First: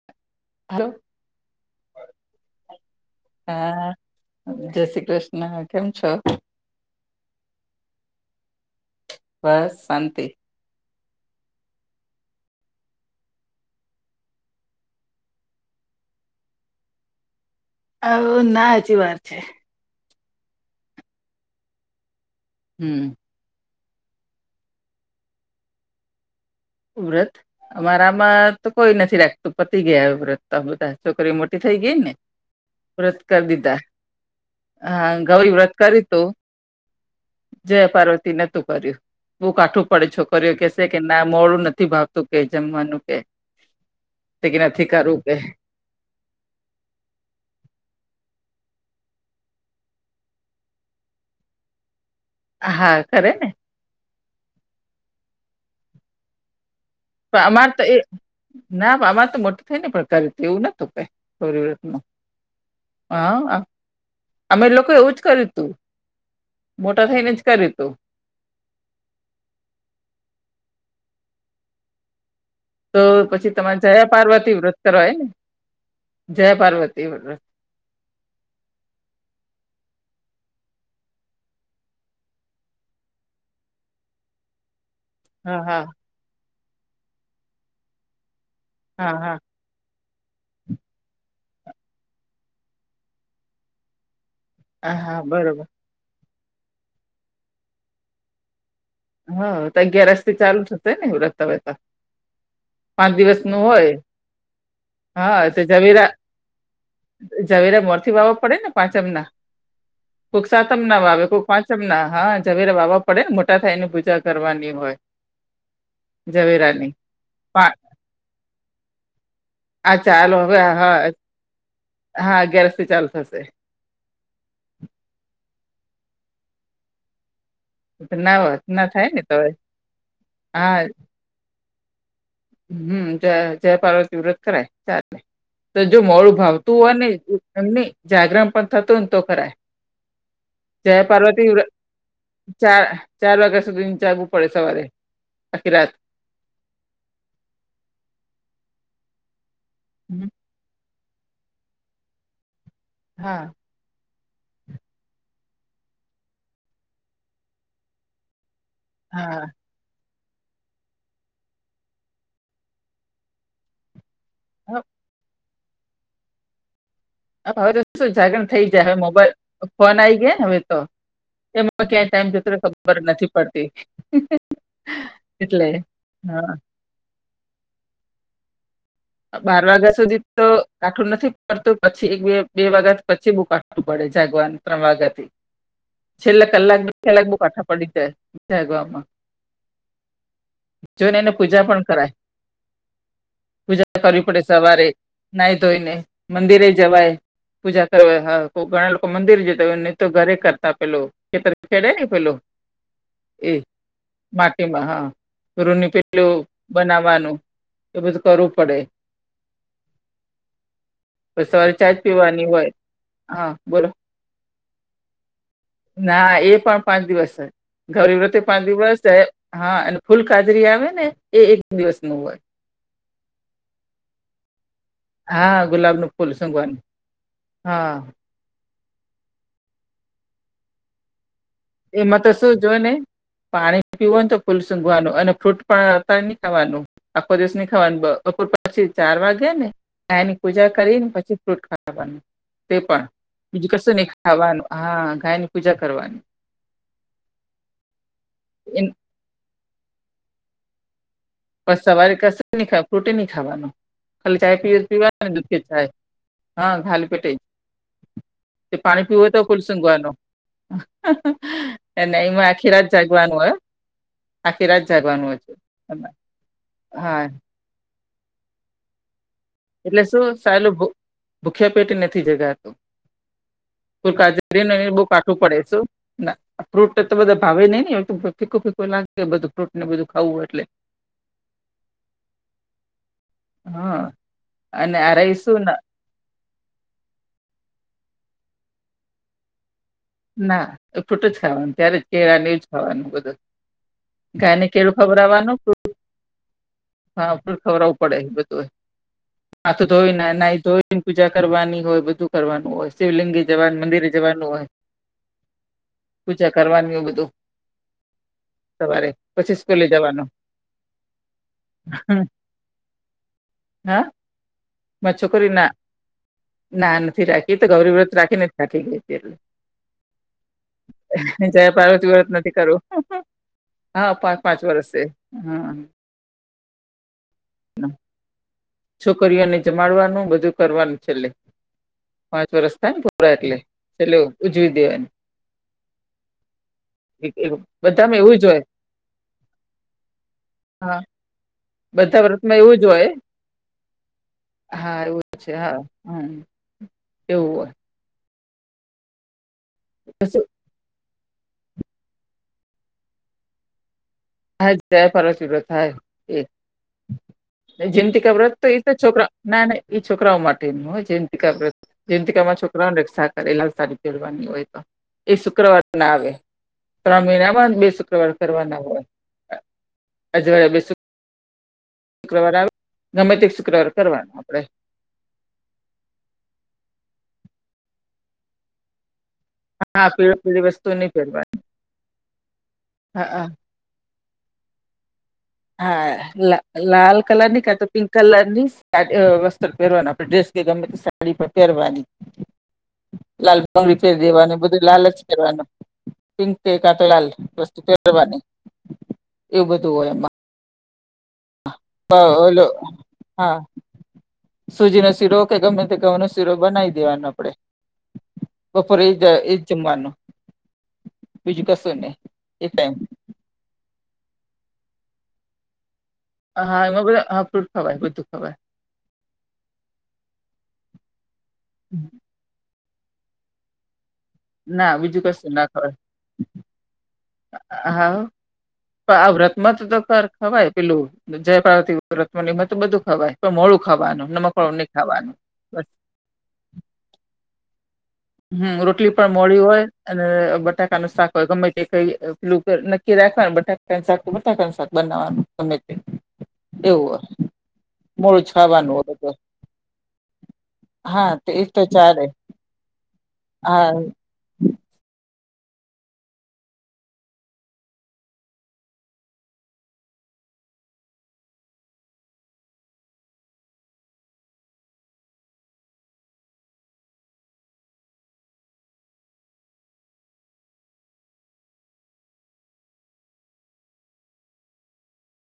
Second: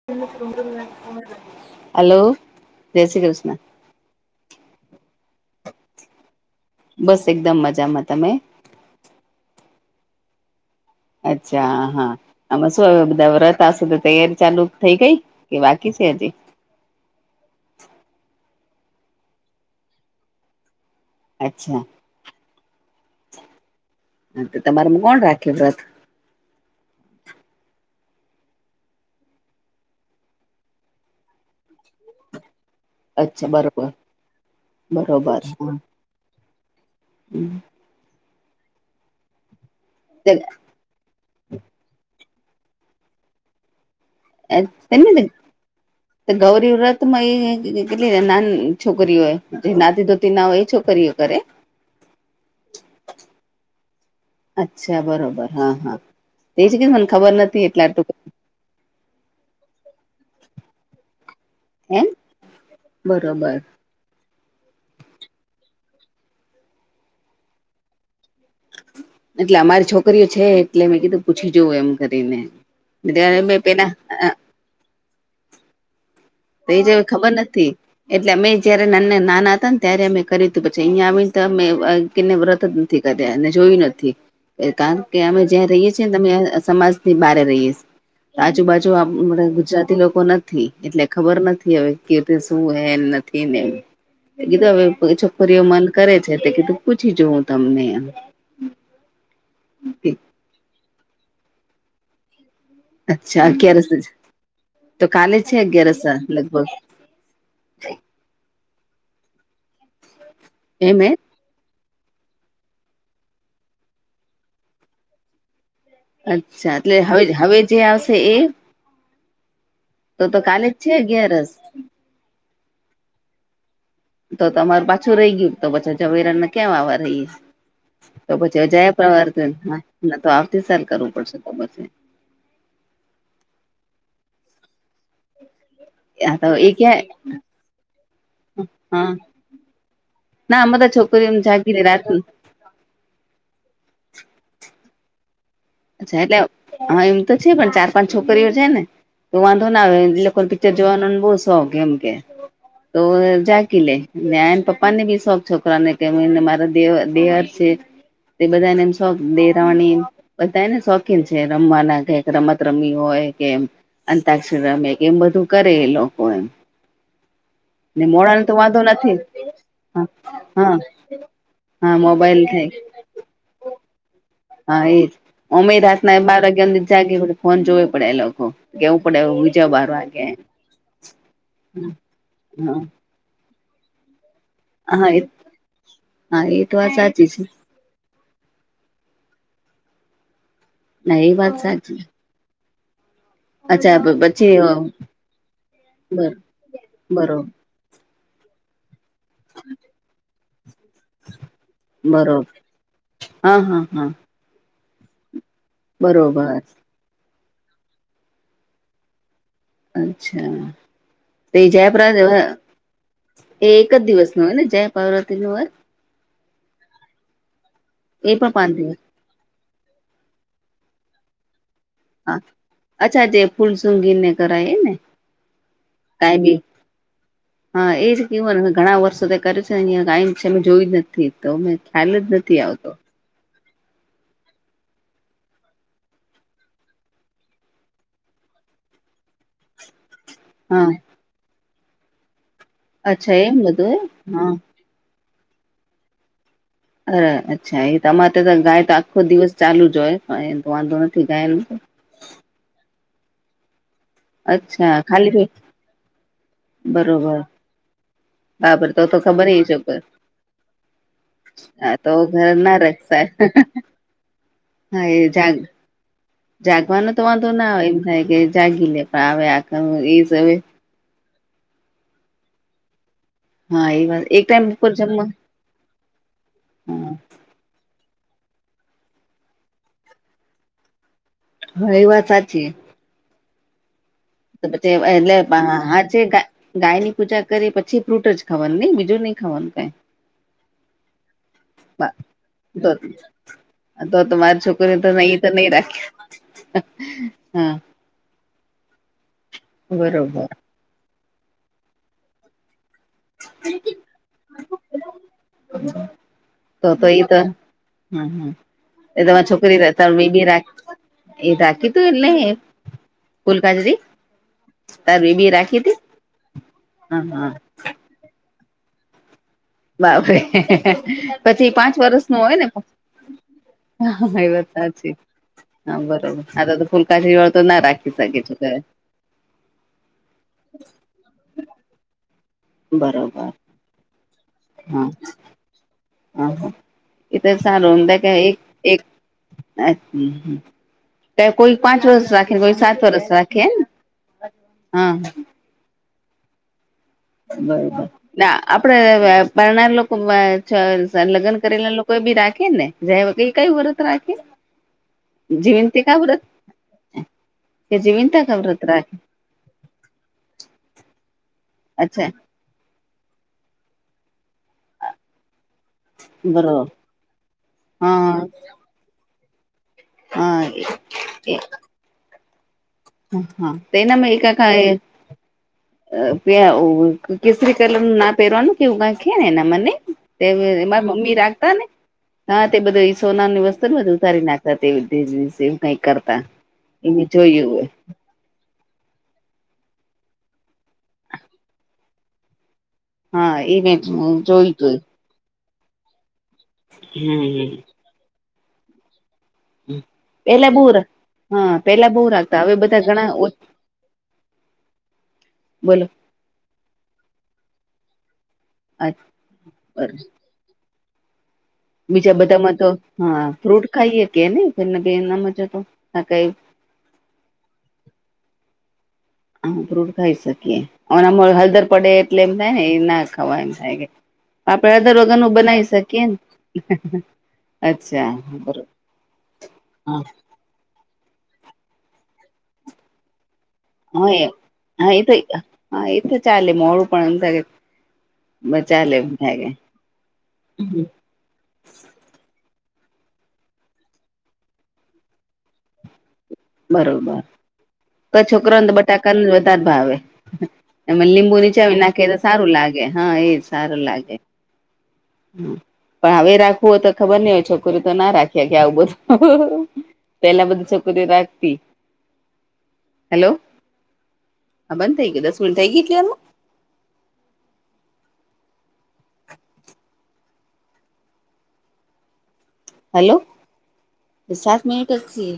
[inaudible] Hello hello જય શ્રી કૃષ્ણ હા જય શ્રી કૃષ્ણ કેમ છો બસ એકદમ મજામાં તમે બસ શાંતિ અચ્છા હા હા આમાં શું હ બધા વ્રત આવશે તો તૈયારી ચાલુ થઈ ગઈ કે બાકી છે હજી હ ના હજી વાર છે. અચ્છા. હમ્મ. તમારા કોણ રાખે વ્રત વ્રત અમારામાં તો કોઈ નથી રાખતું પતી ગયા વ્રત બધા છોકરી મોટી થઈ ગઈ ને વ્રત અચ્છા કરી દીતાા બરોબર હા બરોબર ગૌરી વ્રત કરયુ તું જય પાર્વતી નતું કર્યું બહુકાઠું પડે છોકરીઓ કેશે કે ના મોળુનથી ભાવતું કે જમવાનું કે તે કે એ નથી તેમને કરવું કે ગૌરી વ્રત માં એ કેટલી નાની છોકરીઓય જે નાતી ધોતી ના હોય એ છોકરીઓ કરે [inaudible] હા કરે ને અચ્છા બરોબર હા હા તે કે ખબર પણ નથી અમારે તો એટલા એ ટૂક ના અમાર તો મોટું થઈ ને પણ કર્યું એવું નતુંઈ એમ માં હ બરોબર અમે લોકો એવું જ કર્યું તું મોટા થઈને જ કર્યું તું એટલે અમારી છોકરીઓ છે એટલે મે કીધું પૂછી જોવું એમ કરીને તો ત્યારે પછી મે તમારે પેલા જયા પાર્વતી વ્રત કર હોય ને જયા તો એ જ હવે પાર્વતી ખબર વ્રત નથી એટલે અમે જયારે નાના નાના હતા ને ત્યારે અમે કરી તું પછી અહીંયા આવીને તો અમે વ્રત ક એને જોયું નથી કારણ કે અમે હા જ્યાં હા રહીએ છીએ ને અમે સમાજ થી બહારે રહીએ છએ તો આજુબાજુ હા હા ગુજરાતી લોકો નથી એટલે ખબર નથી હવે કે ર શું હે નથી ને એ કીધું હા હવે હા છોકરીઓ બરોબર મન કરે છે તે કીધું પૂછી જોું તમને હા તો અગિયાર રસ થી ચાલુ જ થશે ને વ્રતા વ્યતા પાંચ દિવસ અચ્છા નું ક્યારે હોય તો કાલે હા છે તો અગિયારસ જવેરા લગભગ ઝવેરા મોર થી વાવવા પડે ને પાંચમ ના કોુક સાતમ એમ ના એ વાવે કોુક પાંચમ ના હા ઝવેરા વાવા પડે ને મોટા થાયની પૂજા કરવાની હોય અચ્છા ઝવેરાની એટલે હવે હવે પા જે આવશે એ આ તો ચાલો તો હવે કાલે જ છે હા અગિયારસ હા અગિયારથી ચાલુ થશે તો તમાર પાછું રહી ગયું તો પછા જઝવેરા ને કયા વવા રહીએ તો ના પછી હ ના જયા થાય ને તો હવે [unintelligible] તો આવતી હા સાલ કરવું પડશે તો પછી હમ જયા જયા પાર્વતી વ્રત કરાય ચાલે તો જો મોડું હા તો એ ભાવતું હોય ક્યાં ને એમને જાગરણ પણ થતું હોયને હા તો કરાય ના આ બધા જય છોકરી એમ પાર્વતી વ્રત જાગતી રહે રાતની ચાર ચાર વાગ્યા સુધી જાગવું પડે સવારે આખી રાત અચછા એટલે હા એમ તો છે પણ ચાર પાંચ છોકરીઓ છે ને તો વાંધો ના આવે એ લોકો ને પી ચર જોવાનો બવ શોખ એમ કે તો હા જા કી લે [unintelligible] એને પપ્પા ને બી શોખ છોકરા ને કે [unintelligible] મારા દેવાર દેવાર છે તે બધા ને શોખ હા દેરાવાણી બધા એને શોખીન છે રમવાના કઇક રમત રમી હોય કે અતાક્ષર રમે એમ બધું કરે એ લોકો એમ હ હવે તો ને શું મોડાને જાગરણ તો થઈ વાંધો જાય હવે નથી મોબાઈલ ફોન હા આઈ ગયા હવે હા તો એમાં હા ક્યાંય ટાઈમ મોબાઈલ જતોરે થાય ખબર નથી પડતી હા એજ એટલે ઓમે રાતના બાર હા વાગ્યા હુંધી જાગી ફોન જોવે પડયા એ લોકો કેવું પડે હુઈ બાર જાવ વાગ્યા સુધી વાગે તો કાઠું નથી પડતું પછી એક બે બે હા વાગ્યા પછી બુ કાટું પડે જાગવાનું ત્રણ હા વાગ્યા એ થી હા છેલ્લા એ તો કલાક બે વાત કલાક સાચી બુ છે કાઠા પ પડી જાય જાગવામાં જોને ના એને એ વાત પૂજા પણ સાચી કરાય પૂજા અચ્છા કરવી પડે સવારે પછી નાઈ ધોઈને બર મંદિરે જવાય બરો પૂજા કરવા હા કો ઘણા લોકો મંદિર જતા હોય નહી તો ઘરે કરતા પેલો ખેતર ખેડે ને પેલો બરોબર હા એ હા હા માટીમાં હા રૂની પેલું બરોબર બનાવવાનું એ બધું કરું પડે અચ્છા પછી તે સવારે ચા જ જયા પીવાની [unintelligible] હોય હા એ બોલો એક જ દિવસનું હોય ને જય પારવતીનું વ્રત ના એ પણ પાંચ દિવસ ગૌરી વ્રત પાંચ દિવસ જયા હા અને ફૂલ કાજરી આવે ને એ એક દિવસ હા અચ્છા જે ફૂલ સુનગીને કરાય એને હા ગુલાબનું ફૂલ સૂંઘવાનું હા એ ઘણા વર્ષો કરે છે [unintelligible] જોયું જ નથી તો મેં ખ્યાલ એમાં જ તો નથી શું જોય આવતો ને પાણી પીવું ને તો ફૂલ સુંઘવાનું અને ફ્રૂટ પણ અતાર નહી ખાવાનું આખો દિવસ ની ખાવાનું બપોર પછી ચાર વાગે ને ગયાની પૂજા હા કરીને પછી ફ્રૂટ ખાવાનું તે પણ અચ્છા એમ બીજું કશું બધું એ નહી હા ખાવાનું હા ગાયની પૂજા કરવાની અરે અચ્છા એ તમારે તો ગાય એન- તો આખો દિવસ ચાલુ જ હોય એતો વાંધો ન પણ સવારે કશું ની ફ્રૂટ ની ખાવાનું ખાલી ચાય પી અચ્છા પીવા ખાલી દુધ કે પેટ ચાય હા ખાલી પેટે બરોબર જ તે બાપર પાણી પીવુ હોય તો ખબર ફુલ એ છે સુગવાનું હા તો અને એમાં ઘર આખી ના રાત જાગવાનું રખાય હોય હો આખી રાત હા જવાનું એ જાગ હોય જાગવાનો હા તો વાંધો ના આવે એમ થાય કે જાગી એટલે શું [unintelligible] સાલું ભૂખ્યા પેટે નથી જગાતું હા [inaudible] એ બવ વાત એક ટાઈમ ઉપર જમવા કઠું પડે શું ના ફ્રૂટ હા તો બધા ભાવે નહી ને [unintelligible] લાગે બધું ફ્રૂટ ને બધું ખાવું એટલે હા એ વાત સાચી. હા. [unintelligible] અને આ રહી શું ગાય ની પૂજા કરી પછી ફ્રૂટ જ ખાવાનું નહી બીજું નહી ખાવાનું કઈ. ના એ ફૂટું જ ખાવાનું ત્યારે બા કેળા નહ જ તો ખાવાનું બધું તો તો ગાય મારી ને કેડું છોકરી તો ખબર એ તો આવવાનું નહી રાખે હા ફલ ખબર પડે બધું આ તો ધોઈને બરોબર ધોઈને પૂજા કરવાની હોય બધું કરવાનું હોય શિવલિંગી જવાનું મંદિરે જવાનું હોય પૂજા [inaudible] તો કરવાની તો હોય એ બધું તો સવારે હ એ તમારે પછી છોકરી સ્કૂલે ત જવાનું બબી રાખ એ બાકી તું એટલે ફૂલકાજરી મે છોકરી ના ના હા નથી હા રાખી તો ગૌરી વ્રત રાખીને ખાટી ગઈ હતી એટલે બાબર જયા પછી પાંચ પાર્વતી વરસ વ્રત નું નથી હોય ને કરવું પાંચ હા એ પાંચ વાત વર્ષે સાચી હા બરોબર હા તો ફૂલકા છેળ તો ના રાખી શકે છે. છોકઓને જમાડવાનું બધું કરવાનું છેલ્લે પાંચ વરષ થાય ને પોરા બરોબર હા એટલે ચલો ઉજવી દેવાનું હ એ તો સારુંમ બધામાં કે એવું જ એક હોય એક હા કોઈ પાંચ બધા વરસ રાખે વ્રતમાં ને એવું કોઈ જ સાત હોય વરસ રાખે હા એવું જ છે હા. હમ્મ. બરોબર આપડે બરનાર લોકો લગ્ન કરેલા લોકો બી રાખે ને જે ક કઈ વ્રત રાખે હા જય પરરત વિ વ્રત હાય જીવંતિકા વ્રત એ કે જેમથી જીવંતા ખબરત કા તો એ વ્રત તો રાખે છોકરા ના ના એ છોકરાઓ માટેનું હોય જંતિકકા અચ્છા જંતિકકામાં છોકરા ુક રક્ષા કરે સારી પરવાની હોય તો એ શુક્રવાર પણ આવે ત્રણ મહિના બા બે શુક્રવાર કરવાના હોય હા અજવાળે બે એ. [unintelligible] હ ગમે તે હા શુક્રવાર તેના કરવાનો એક આપણે કેસરી કલર નું ના પહેરવાનું કેવું ક રાખે ને એના મને હા પીળી પીળી વસ્તુ નહીં મમ્મી પહેરવાની રાખતા ને હા તે બધા હા સોનાની વસ્તુ ને બધી ઉતારી નાખતા એવું કઈ હા કરતા લા એ લાલ મેં કલર જોયું નીખાતો હોય પિંક કલર ની વસ્ત્ર પહેરવાનું આપણે ડ્રેસ કે ગમે તે સાડી પર પહેરવાની હા લાલ એ મેં પંગડી ફેરી દેવાનું જોયું બધું તું લાલ જ પિંક ક તો લાલ હમ વસ્તુની એવ બધું હોય એ પેલા બહ હા પેલા બહુ ઓલો રાખતા હવે બધા ઘણા સુજી નો શીરો કે ગમે તે ગ બોલો નો શીરો બનાવી દેવાનો આપડે બપોરે એ જ એજ જમવાનું બીજું ક બીજા બધામાં તો હા ફ્રૂટ ખાઈએ કેનેને એના મજ તો કઈ હા એમાં બધા હા ફ્રૂટ ખવાય બધું ખવાય હ ફ્રૂટ ખાઈ શકીએ અનેના હળદર પડેટ એટલે એમ થાય ને એ ના ખાવા એમ થાય કે આપણે ના બીજું દરગું કશું ના બનાવી ખવાય શકીએ ને હ હા આવ વ્રતમાં તો તો હા ખ ખવાય પેલું જય પાર્વતી રતમમાં તો બધું ખાવાય પણ મોળું ખાવાનું હા એ નમકવાું નહી હા એ તો ખાવાનું બસ હા એ તો ચાલે મોડું પણે હમ રોટલી પણ મોડી હોય અને કે બટાકાનું શાક ગમે તે કઈલ નક્કી રાખવાનું બટા શાક બટાકા શાક બનાવાનું ગમે એવું બરોબર તો મૂળ છોકરાને તો ખાવાનું બટાકા ન જ વધારે ભાવે એ હા તો લીંબુ એ તો નીચાવી ચાલે નાખી સારું લાગે, હાએ હા સારું લાગે. પણ હવે રાખવું હોય તો ખબર નઈ હોય છોકરી તોના રાખીયા કે આવું બધું. પેલા બધું છોકરી રાખે. હેલો હા બંધ થઈ ગયા દસ મિનિટ થઈ ગઈ ચાલુ, હલો સાત મિનિટ છે, ટેક્સીએ